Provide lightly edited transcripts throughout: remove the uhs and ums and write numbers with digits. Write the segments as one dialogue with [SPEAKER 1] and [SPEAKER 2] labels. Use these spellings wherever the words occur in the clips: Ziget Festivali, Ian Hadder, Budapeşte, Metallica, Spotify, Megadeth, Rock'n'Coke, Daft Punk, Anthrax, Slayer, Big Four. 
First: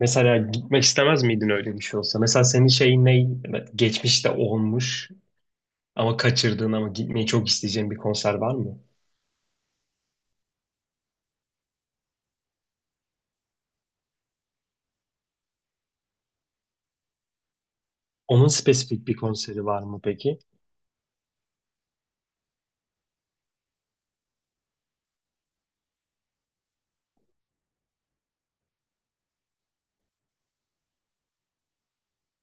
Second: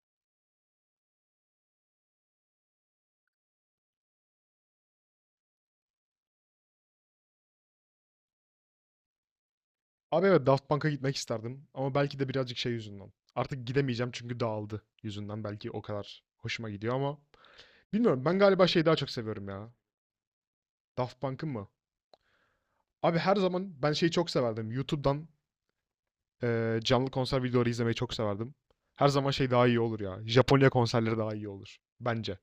[SPEAKER 1] Mesela gitmek istemez miydin öyle bir şey olsa? Mesela senin şeyin ne? Geçmişte olmuş ama kaçırdığın ama gitmeyi çok isteyeceğin bir konser var mı?
[SPEAKER 2] Abi evet Daft Punk'a gitmek isterdim ama belki de birazcık şey yüzünden. Artık gidemeyeceğim çünkü dağıldı yüzünden belki o kadar hoşuma gidiyor ama bilmiyorum ben
[SPEAKER 1] Onun
[SPEAKER 2] galiba şeyi daha
[SPEAKER 1] spesifik
[SPEAKER 2] çok
[SPEAKER 1] bir
[SPEAKER 2] seviyorum
[SPEAKER 1] konseri
[SPEAKER 2] ya.
[SPEAKER 1] var mı peki?
[SPEAKER 2] Daft Punk'ın mı? Abi her zaman ben şeyi çok severdim. YouTube'dan canlı konser videoları izlemeyi çok severdim. Her zaman şey daha iyi olur ya. Japonya konserleri daha iyi olur bence.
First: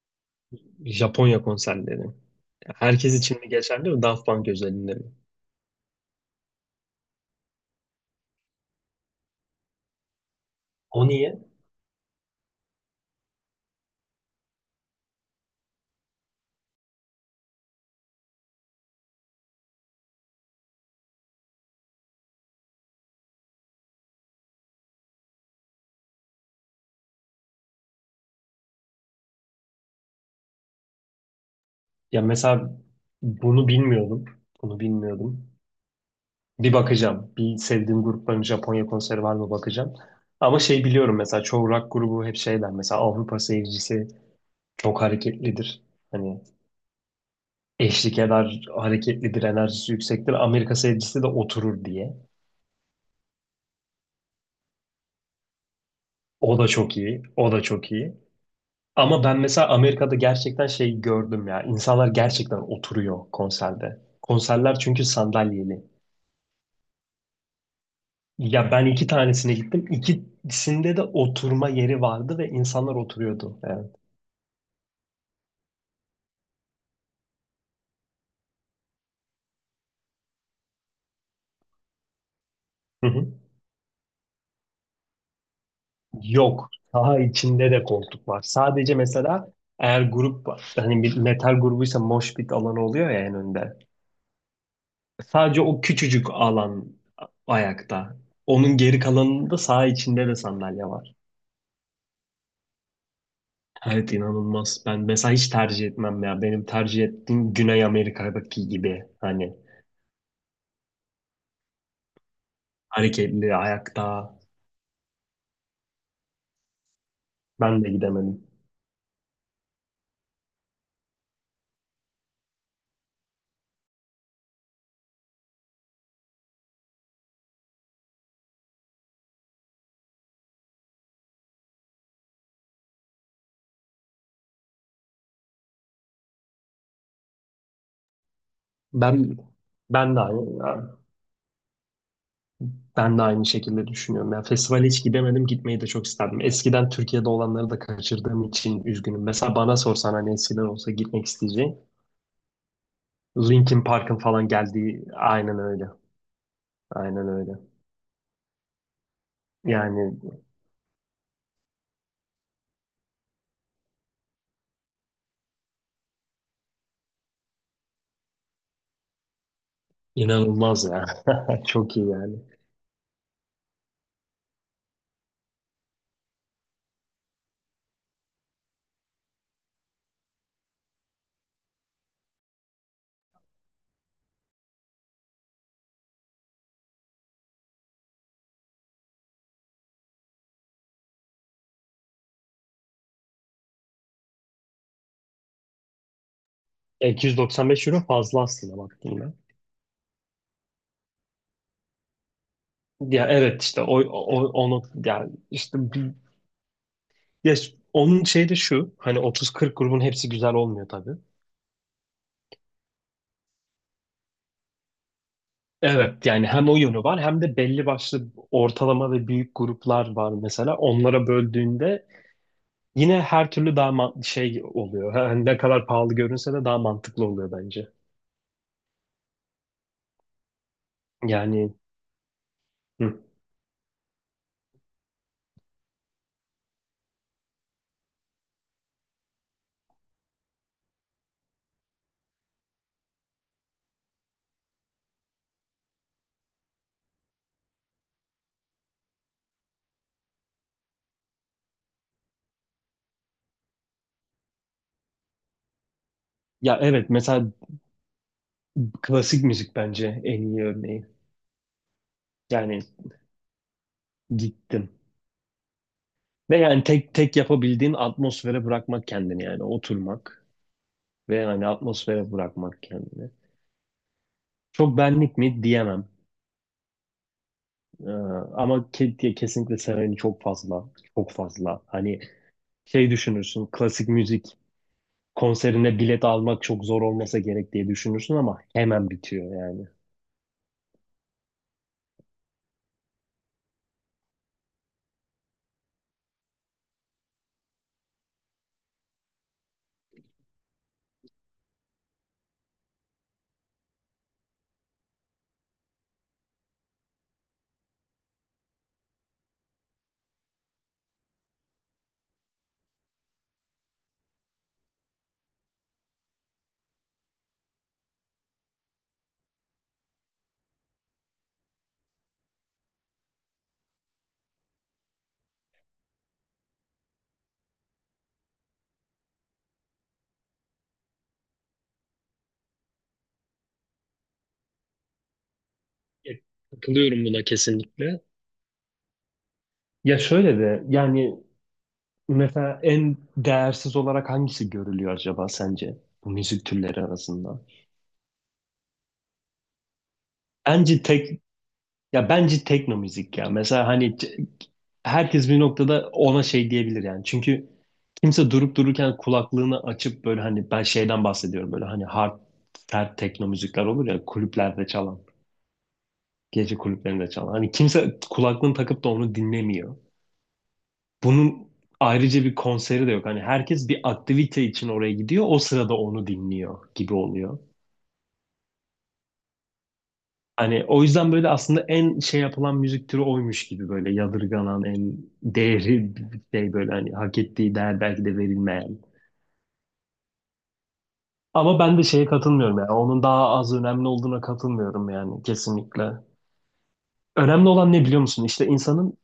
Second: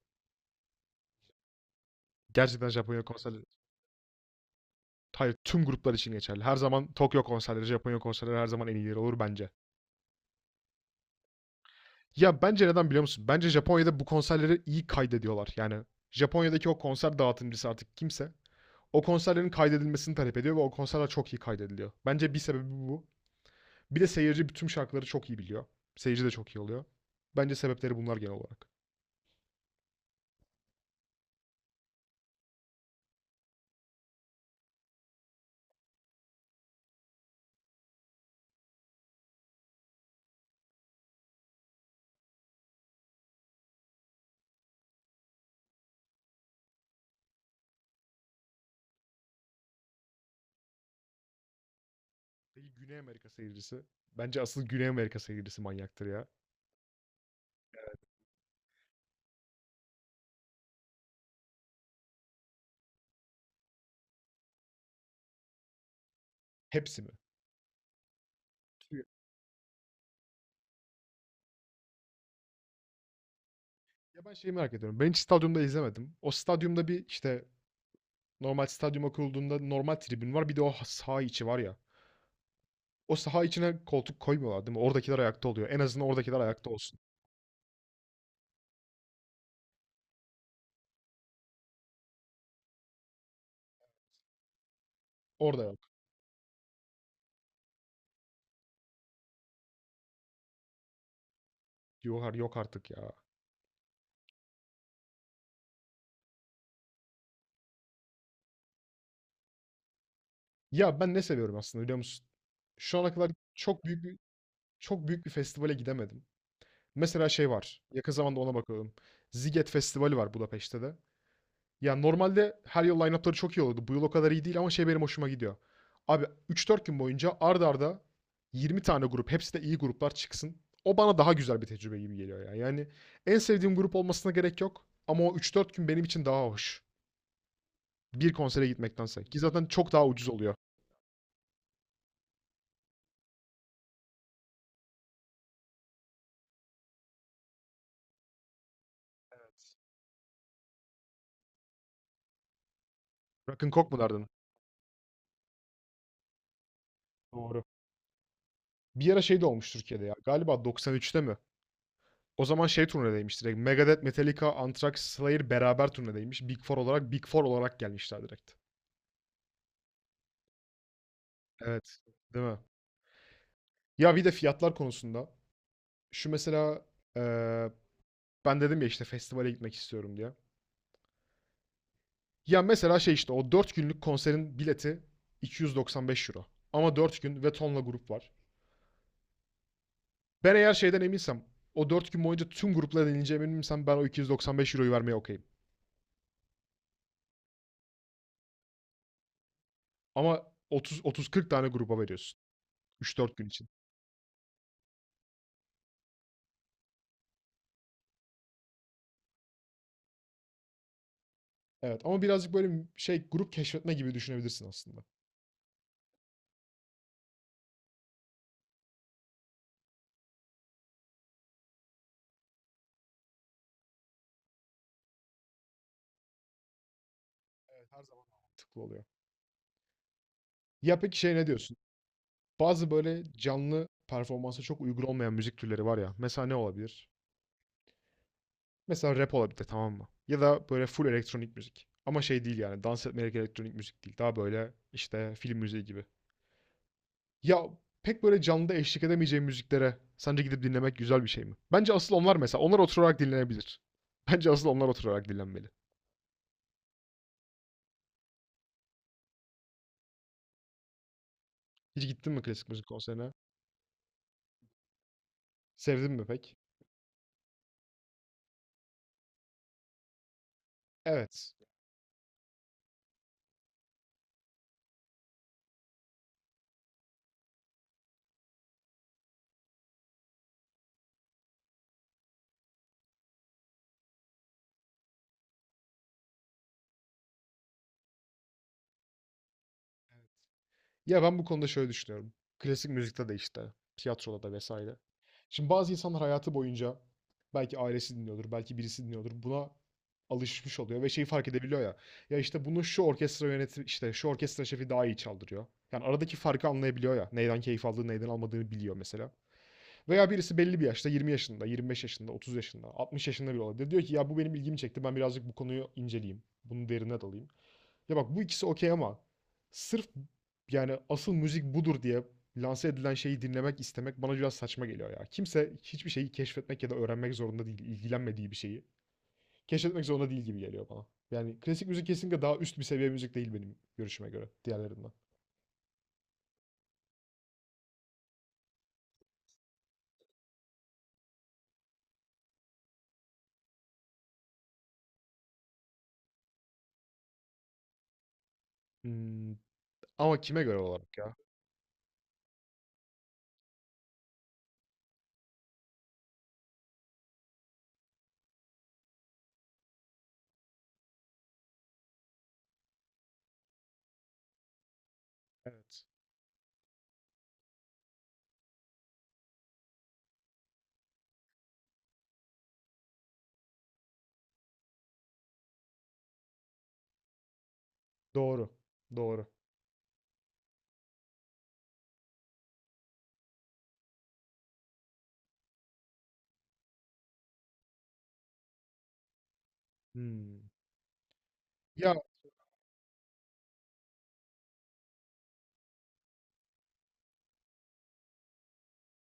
[SPEAKER 1] Japonya konserleri.
[SPEAKER 2] Gerçekten Japonya
[SPEAKER 1] Herkes için
[SPEAKER 2] konserleri
[SPEAKER 1] mi geçerli mi? Daft Punk özelinde mi?
[SPEAKER 2] hayır tüm gruplar için geçerli. Her zaman Tokyo konserleri, Japonya konserleri her zaman en iyileri olur bence.
[SPEAKER 1] O niye?
[SPEAKER 2] Ya bence neden biliyor musun? Bence Japonya'da bu konserleri iyi kaydediyorlar. Yani Japonya'daki o konser dağıtımcısı artık kimse o konserlerin kaydedilmesini talep ediyor ve o konserler çok iyi kaydediliyor. Bence bir sebebi bu. Bir de seyirci bütün şarkıları çok iyi biliyor. Seyirci de çok iyi oluyor. Bence sebepleri bunlar genel olarak.
[SPEAKER 1] Ya mesela bunu bilmiyordum. Bunu bilmiyordum. Bir bakacağım. Bir sevdiğim grupların Japonya konseri var mı bakacağım. Ama şey biliyorum mesela çoğu rock grubu hep şeyler. Mesela Avrupa seyircisi çok hareketlidir. Hani eşlik eder, hareketlidir, enerjisi yüksektir. Amerika sevgisi de oturur diye.
[SPEAKER 2] Peki Güney Amerika seyircisi? Bence asıl Güney Amerika seyircisi manyaktır ya.
[SPEAKER 1] O da çok iyi, o da çok iyi. Ama ben mesela Amerika'da gerçekten şey gördüm ya. İnsanlar gerçekten oturuyor konserde. Konserler çünkü sandalyeli.
[SPEAKER 2] Hepsi mi?
[SPEAKER 1] Ya ben
[SPEAKER 2] Tüyo.
[SPEAKER 1] iki tanesine gittim. İkisinde de oturma yeri vardı ve insanlar oturuyordu. Evet.
[SPEAKER 2] Ya ben şeyi merak ediyorum. Ben hiç stadyumda izlemedim. O stadyumda bir işte normal stadyuma kurulduğunda normal tribün var. Bir de o saha içi var ya.
[SPEAKER 1] Hı
[SPEAKER 2] O
[SPEAKER 1] hı.
[SPEAKER 2] saha içine koltuk koymuyorlar değil mi? Oradakiler ayakta oluyor. En azından oradakiler ayakta
[SPEAKER 1] Yok.
[SPEAKER 2] olsun.
[SPEAKER 1] Daha içinde de koltuk var. Sadece mesela eğer grup var. Hani bir metal grubuysa mosh pit alanı oluyor ya en önde. Sadece
[SPEAKER 2] Orada yok.
[SPEAKER 1] o küçücük alan ayakta. Onun geri kalanında sağ içinde de sandalye var.
[SPEAKER 2] Yok, yok artık ya.
[SPEAKER 1] Evet inanılmaz. Ben mesela hiç tercih etmem ya. Benim tercih ettiğim Güney Amerika'daki gibi hani
[SPEAKER 2] Ya ben ne seviyorum aslında biliyor musun? Şu ana kadar
[SPEAKER 1] hareketli
[SPEAKER 2] çok büyük
[SPEAKER 1] ayakta.
[SPEAKER 2] bir çok büyük bir festivale gidemedim. Mesela şey var.
[SPEAKER 1] Ben de
[SPEAKER 2] Yakın zamanda
[SPEAKER 1] gidemedim.
[SPEAKER 2] ona bakalım. Ziget Festivali var Budapeşte de. Ya normalde her yıl line-up'ları çok iyi olurdu. Bu yıl o kadar iyi değil ama şey benim hoşuma gidiyor. Abi 3-4 gün boyunca ard arda 20 tane grup, hepsi de iyi gruplar çıksın. O bana daha güzel bir tecrübe gibi geliyor ya. Yani en sevdiğim grup olmasına gerek yok ama o 3-4 gün benim için daha hoş. Bir konsere gitmektense.
[SPEAKER 1] Ben
[SPEAKER 2] Ki zaten çok daha
[SPEAKER 1] ben de
[SPEAKER 2] ucuz
[SPEAKER 1] aynı
[SPEAKER 2] oluyor.
[SPEAKER 1] ben de aynı şekilde düşünüyorum. Ya festivale hiç gidemedim, gitmeyi de çok isterdim. Eskiden Türkiye'de olanları da kaçırdığım için üzgünüm. Mesela
[SPEAKER 2] Evet.
[SPEAKER 1] bana sorsan hani eskiden olsa gitmek isteyeceğim. Linkin
[SPEAKER 2] Rock'n'Coke mu
[SPEAKER 1] Park'ın
[SPEAKER 2] derdin?
[SPEAKER 1] falan geldiği aynen öyle. Aynen öyle.
[SPEAKER 2] Doğru. Bir ara şey de olmuş Türkiye'de
[SPEAKER 1] Yani
[SPEAKER 2] ya. Galiba 93'te mi? O zaman şey turnedeymiş direkt. Megadeth, Metallica, Anthrax, Slayer beraber turnedeymiş. Big Four olarak, Big Four olarak gelmişler direkt.
[SPEAKER 1] inanılmaz ya. Çok
[SPEAKER 2] Evet,
[SPEAKER 1] iyi yani.
[SPEAKER 2] değil mi? Ya bir de fiyatlar konusunda. Şu mesela eee, ben dedim ya işte festivale gitmek istiyorum diye. Ya mesela şey işte o 4 günlük konserin bileti 295 euro. Ama 4 gün ve tonla grup var. Ben eğer şeyden eminsem o 4 gün boyunca tüm gruplara denileceğime eminsem ben o 295 euroyu vermeye okeyim.
[SPEAKER 1] 295 € fazla aslında baktığında.
[SPEAKER 2] Ama 30 30-40 tane gruba veriyorsun. Üç
[SPEAKER 1] Ya
[SPEAKER 2] dört gün
[SPEAKER 1] evet
[SPEAKER 2] için.
[SPEAKER 1] işte o onu yani işte ya onun şeyi de şu hani 30-40 grubun hepsi güzel olmuyor tabii.
[SPEAKER 2] Evet ama birazcık böyle şey grup keşfetme gibi düşünebilirsin aslında.
[SPEAKER 1] Evet yani hem o yönü var hem de belli başlı ortalama ve büyük gruplar var mesela. Onlara böldüğünde yine her türlü daha şey oluyor. Hani ne kadar pahalı görünse de daha mantıklı oluyor bence.
[SPEAKER 2] Evet her zaman mantıklı oluyor. Ya peki şey ne
[SPEAKER 1] Yani
[SPEAKER 2] diyorsun? Bazı
[SPEAKER 1] hı.
[SPEAKER 2] böyle canlı performansa çok uygun olmayan müzik türleri var ya. Mesela ne olabilir? Mesela rap olabilir tamam mı? Ya da böyle full elektronik müzik. Ama şey değil yani dans etmelik elektronik müzik değil. Daha böyle işte film müziği gibi. Ya pek böyle canlıda eşlik edemeyeceğim müziklere sence gidip dinlemek güzel bir şey mi? Bence asıl onlar mesela. Onlar oturarak dinlenebilir. Bence asıl onlar oturarak dinlenmeli.
[SPEAKER 1] Ya evet mesela klasik müzik bence en iyi örneği.
[SPEAKER 2] Hiç gittin mi klasik
[SPEAKER 1] Yani
[SPEAKER 2] müzik konserine?
[SPEAKER 1] gittim.
[SPEAKER 2] Sevdin mi pek?
[SPEAKER 1] Ve yani tek tek yapabildiğin atmosfere bırakmak kendini yani oturmak ve
[SPEAKER 2] Evet.
[SPEAKER 1] yani atmosfere bırakmak kendini. Çok benlik mi diyemem. Ee, ama diye kesinlikle seveni çok fazla. Çok fazla. Hani şey düşünürsün klasik müzik konserine bilet almak çok zor olmasa gerek diye düşünürsün ama hemen bitiyor yani.
[SPEAKER 2] Ya ben bu konuda şöyle düşünüyorum. Klasik müzikte de işte, tiyatroda da vesaire. Şimdi bazı insanlar hayatı boyunca belki ailesi dinliyordur, belki birisi dinliyordur. Buna alışmış oluyor ve şeyi fark edebiliyor ya. Ya işte bunu şu orkestra yönetimi, işte şu orkestra şefi daha iyi çaldırıyor. Yani aradaki farkı anlayabiliyor ya. Neyden keyif aldığını, neyden almadığını biliyor mesela. Veya birisi belli bir yaşta, 20 yaşında, 25 yaşında, 30 yaşında, 60 yaşında bile olabilir. Diyor ki ya bu benim ilgimi çekti. Ben birazcık bu konuyu inceleyeyim. Bunu derine dalayım. Ya bak bu ikisi okey ama sırf yani asıl müzik budur diye lanse edilen şeyi dinlemek istemek bana biraz saçma geliyor ya. Kimse hiçbir şeyi keşfetmek ya da öğrenmek zorunda değil, ilgilenmediği bir şeyi keşfetmek zorunda değil gibi geliyor bana. Yani klasik müzik kesinlikle daha üst bir seviye müzik değil benim görüşüme göre diğerlerinden.
[SPEAKER 1] Evet, katılıyorum buna kesinlikle. Ya şöyle de yani mesela en değersiz olarak hangisi görülüyor acaba sence bu müzik türleri arasında?
[SPEAKER 2] Hmm, ama kime göre
[SPEAKER 1] Bence
[SPEAKER 2] olarak ya?
[SPEAKER 1] tek Ya bence tekno müzik ya. Mesela hani herkes bir noktada ona şey diyebilir yani. Çünkü kimse durup dururken kulaklığını açıp böyle hani ben şeyden bahsediyorum böyle hani hard sert tekno müzikler olur ya kulüplerde çalan,
[SPEAKER 2] Evet.
[SPEAKER 1] gece kulüplerinde çalan. Hani kimse kulaklığını takıp da onu dinlemiyor. Bunun ayrıca bir konseri de yok. Hani herkes bir aktivite için oraya gidiyor. O sırada onu dinliyor gibi oluyor.
[SPEAKER 2] Doğru. Doğru.
[SPEAKER 1] Hani o yüzden böyle aslında en şey yapılan müzik türü oymuş gibi böyle yadırganan en değeri şey böyle hani hak ettiği değer belki de verilmeyen.
[SPEAKER 2] Hmm.
[SPEAKER 1] Ama ben de
[SPEAKER 2] Ya
[SPEAKER 1] şeye katılmıyorum yani onun daha az önemli olduğuna katılmıyorum yani kesinlikle. Önemli olan ne biliyor musun? İşte insanın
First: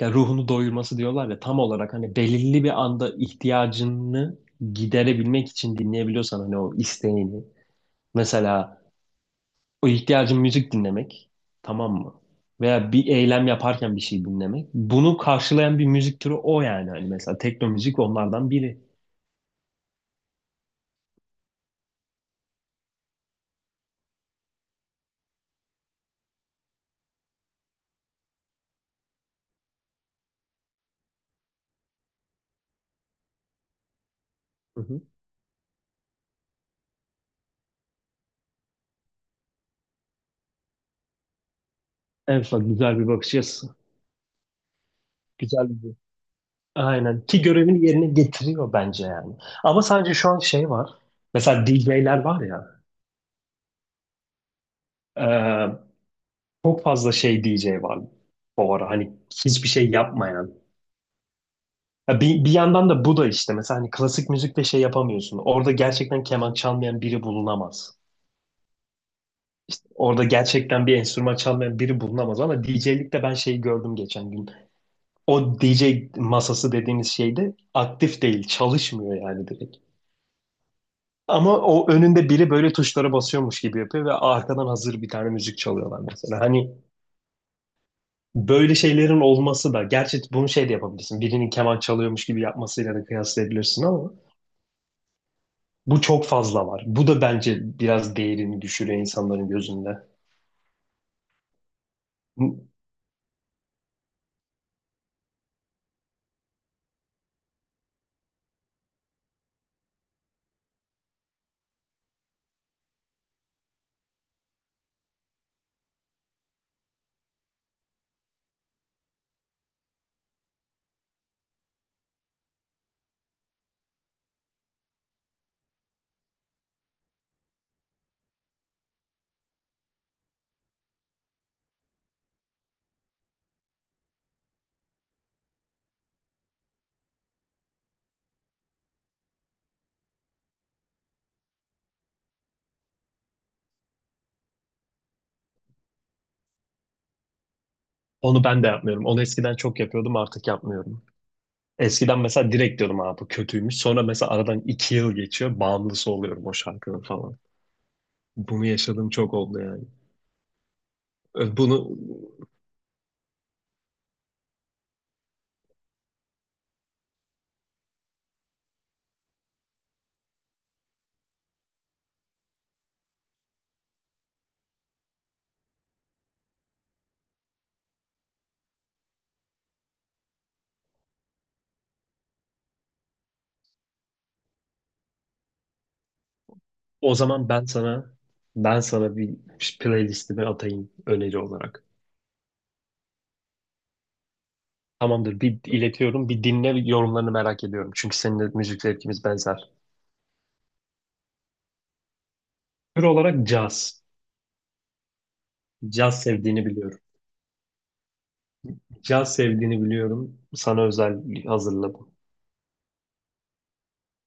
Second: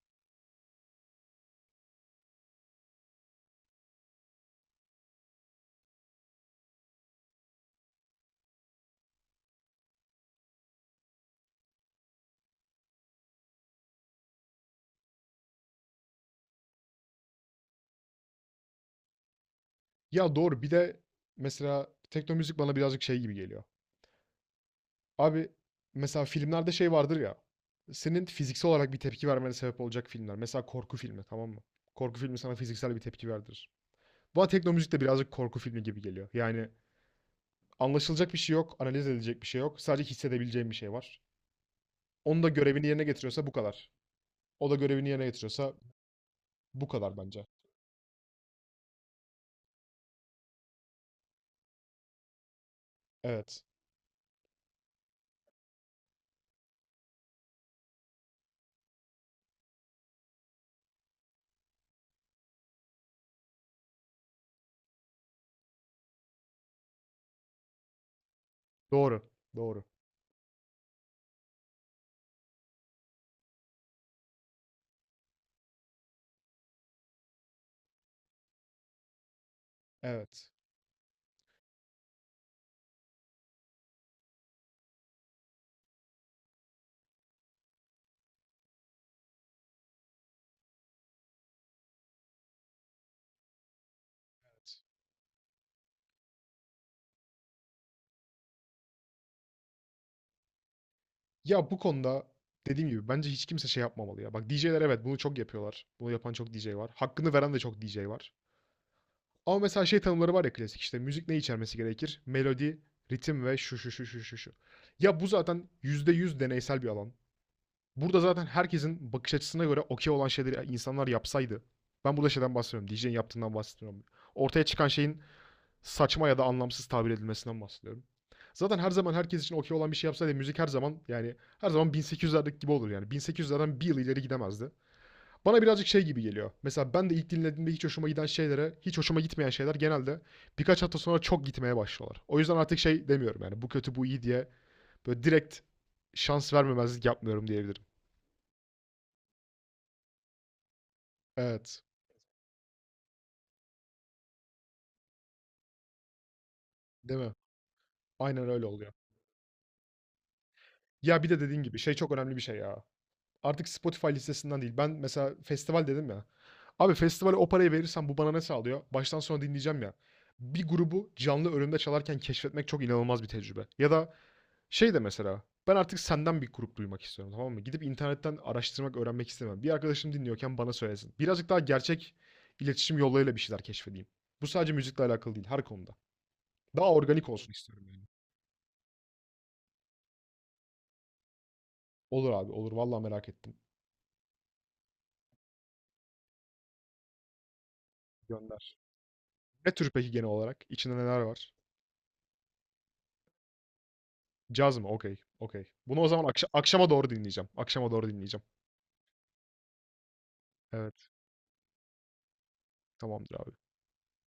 [SPEAKER 1] ya ruhunu doyurması diyorlar ya tam olarak hani belirli bir anda ihtiyacını giderebilmek için dinleyebiliyorsan hani o isteğini. Mesela o ihtiyacın müzik dinlemek, tamam mı? Veya bir eylem yaparken bir şey dinlemek. Bunu karşılayan bir müzik türü o yani. Hani mesela tekno müzik onlardan biri.
[SPEAKER 2] ya doğru. Bir de mesela tekno müzik bana birazcık şey gibi geliyor. Abi mesela filmlerde şey vardır ya. Senin fiziksel olarak bir tepki vermene sebep olacak filmler. Mesela korku filmi tamam mı? Korku filmi sana fiziksel bir tepki verdirir. Bana
[SPEAKER 1] Hı
[SPEAKER 2] teknomüzik de
[SPEAKER 1] hı.
[SPEAKER 2] birazcık korku filmi gibi geliyor. Yani anlaşılacak bir şey yok, analiz edilecek bir şey yok. Sadece hissedebileceğim bir şey var. Onu da
[SPEAKER 1] Evet bak
[SPEAKER 2] görevini
[SPEAKER 1] güzel
[SPEAKER 2] yerine
[SPEAKER 1] bir bakış
[SPEAKER 2] getiriyorsa bu
[SPEAKER 1] açısı.
[SPEAKER 2] kadar. O da görevini yerine
[SPEAKER 1] Güzel
[SPEAKER 2] getiriyorsa
[SPEAKER 1] bir
[SPEAKER 2] bu kadar
[SPEAKER 1] Aynen. Ki
[SPEAKER 2] bence.
[SPEAKER 1] görevini yerine getiriyor bence yani. Ama sadece şu an şey var. Mesela DJ'ler var ya.
[SPEAKER 2] Evet.
[SPEAKER 1] e, çok fazla şey DJ var bu ara. Hani hiçbir şey yapmayan. Ya bir yandan da bu da işte mesela hani klasik müzikte şey yapamıyorsun. Orada gerçekten keman çalmayan biri bulunamaz.
[SPEAKER 2] Doğru. Doğru.
[SPEAKER 1] İşte orada gerçekten bir enstrüman çalmayan biri bulunamaz ama DJ'likte ben şeyi gördüm geçen gün. O DJ masası dediğiniz şeyde aktif değil, çalışmıyor yani direkt.
[SPEAKER 2] Evet.
[SPEAKER 1] Ama o önünde biri böyle tuşlara basıyormuş gibi yapıyor ve arkadan hazır bir tane müzik çalıyorlar mesela. Hani böyle şeylerin olması da gerçi bunu şey de yapabilirsin. Birinin keman çalıyormuş gibi yapmasıyla da kıyaslayabilirsin ama bu çok fazla var. Bu da bence biraz değerini düşürüyor insanların gözünde.
[SPEAKER 2] Ya bu konuda dediğim gibi bence hiç kimse şey yapmamalı ya. Bak DJ'ler evet bunu çok yapıyorlar. Bunu yapan çok DJ var. Hakkını veren de çok DJ var. Ama mesela şey tanımları var ya klasik işte müzik ne içermesi gerekir? Melodi, ritim ve şu şu şu şu şu şu. Ya bu zaten %100 deneysel bir alan. Burada zaten herkesin bakış açısına göre okey olan şeyleri insanlar yapsaydı. Ben burada şeyden bahsediyorum. DJ'in yaptığından bahsediyorum. Ortaya çıkan şeyin saçma ya da anlamsız tabir edilmesinden bahsediyorum. Zaten her zaman herkes için okey olan bir şey yapsaydı müzik her zaman yani her zaman 1800'lerdeki gibi olur yani. 1800'lerden bir yıl ileri gidemezdi. Bana birazcık şey gibi geliyor. Mesela ben de ilk dinlediğimde hiç hoşuma giden şeylere, hiç hoşuma gitmeyen şeyler genelde birkaç hafta sonra çok gitmeye başlıyorlar. O yüzden artık şey demiyorum yani bu kötü bu iyi diye böyle direkt şans vermemezlik yapmıyorum diyebilirim.
[SPEAKER 1] Onu ben de yapmıyorum. Onu eskiden çok yapıyordum artık yapmıyorum.
[SPEAKER 2] Evet.
[SPEAKER 1] Eskiden mesela direkt diyordum abi bu kötüymüş. Sonra mesela aradan 2 yıl geçiyor. Bağımlısı oluyorum o şarkının
[SPEAKER 2] Değil mi?
[SPEAKER 1] falan.
[SPEAKER 2] Aynen
[SPEAKER 1] Bunu
[SPEAKER 2] öyle oluyor.
[SPEAKER 1] yaşadığım çok oldu yani.
[SPEAKER 2] Ya bir de
[SPEAKER 1] Ö,
[SPEAKER 2] dediğin
[SPEAKER 1] Bunu
[SPEAKER 2] gibi şey çok önemli bir şey ya. Artık Spotify listesinden değil. Ben mesela festival dedim ya. Abi festivale o parayı verirsem bu bana ne sağlıyor? Baştan sona dinleyeceğim ya. Bir grubu canlı önümde çalarken keşfetmek çok inanılmaz bir tecrübe. Ya da şey de mesela ben artık senden bir grup duymak istiyorum tamam mı? Gidip internetten araştırmak, öğrenmek istemem. Bir arkadaşım dinliyorken bana söylesin. Birazcık daha gerçek iletişim yollarıyla bir şeyler keşfedeyim. Bu sadece müzikle alakalı değil her konuda. Daha
[SPEAKER 1] O
[SPEAKER 2] organik
[SPEAKER 1] zaman
[SPEAKER 2] olsun
[SPEAKER 1] ben
[SPEAKER 2] istiyorum yani.
[SPEAKER 1] sana ben sana bir playlistimi atayım öneri olarak.
[SPEAKER 2] Olur abi olur vallahi merak ettim.
[SPEAKER 1] Tamamdır bir iletiyorum. Bir dinle yorumlarını merak ediyorum. Çünkü seninle
[SPEAKER 2] Gönder.
[SPEAKER 1] müzik zevkimiz benzer.
[SPEAKER 2] Ne tür peki genel olarak? İçinde neler var?
[SPEAKER 1] Tür olarak caz.
[SPEAKER 2] Caz mı? Okey. Okey. Bunu o
[SPEAKER 1] Caz
[SPEAKER 2] zaman
[SPEAKER 1] sevdiğini
[SPEAKER 2] akşama
[SPEAKER 1] biliyorum.
[SPEAKER 2] doğru dinleyeceğim. Akşama doğru dinleyeceğim.
[SPEAKER 1] Caz sevdiğini biliyorum. Sana
[SPEAKER 2] Evet.
[SPEAKER 1] özel hazırladım.
[SPEAKER 2] Tamamdır abi.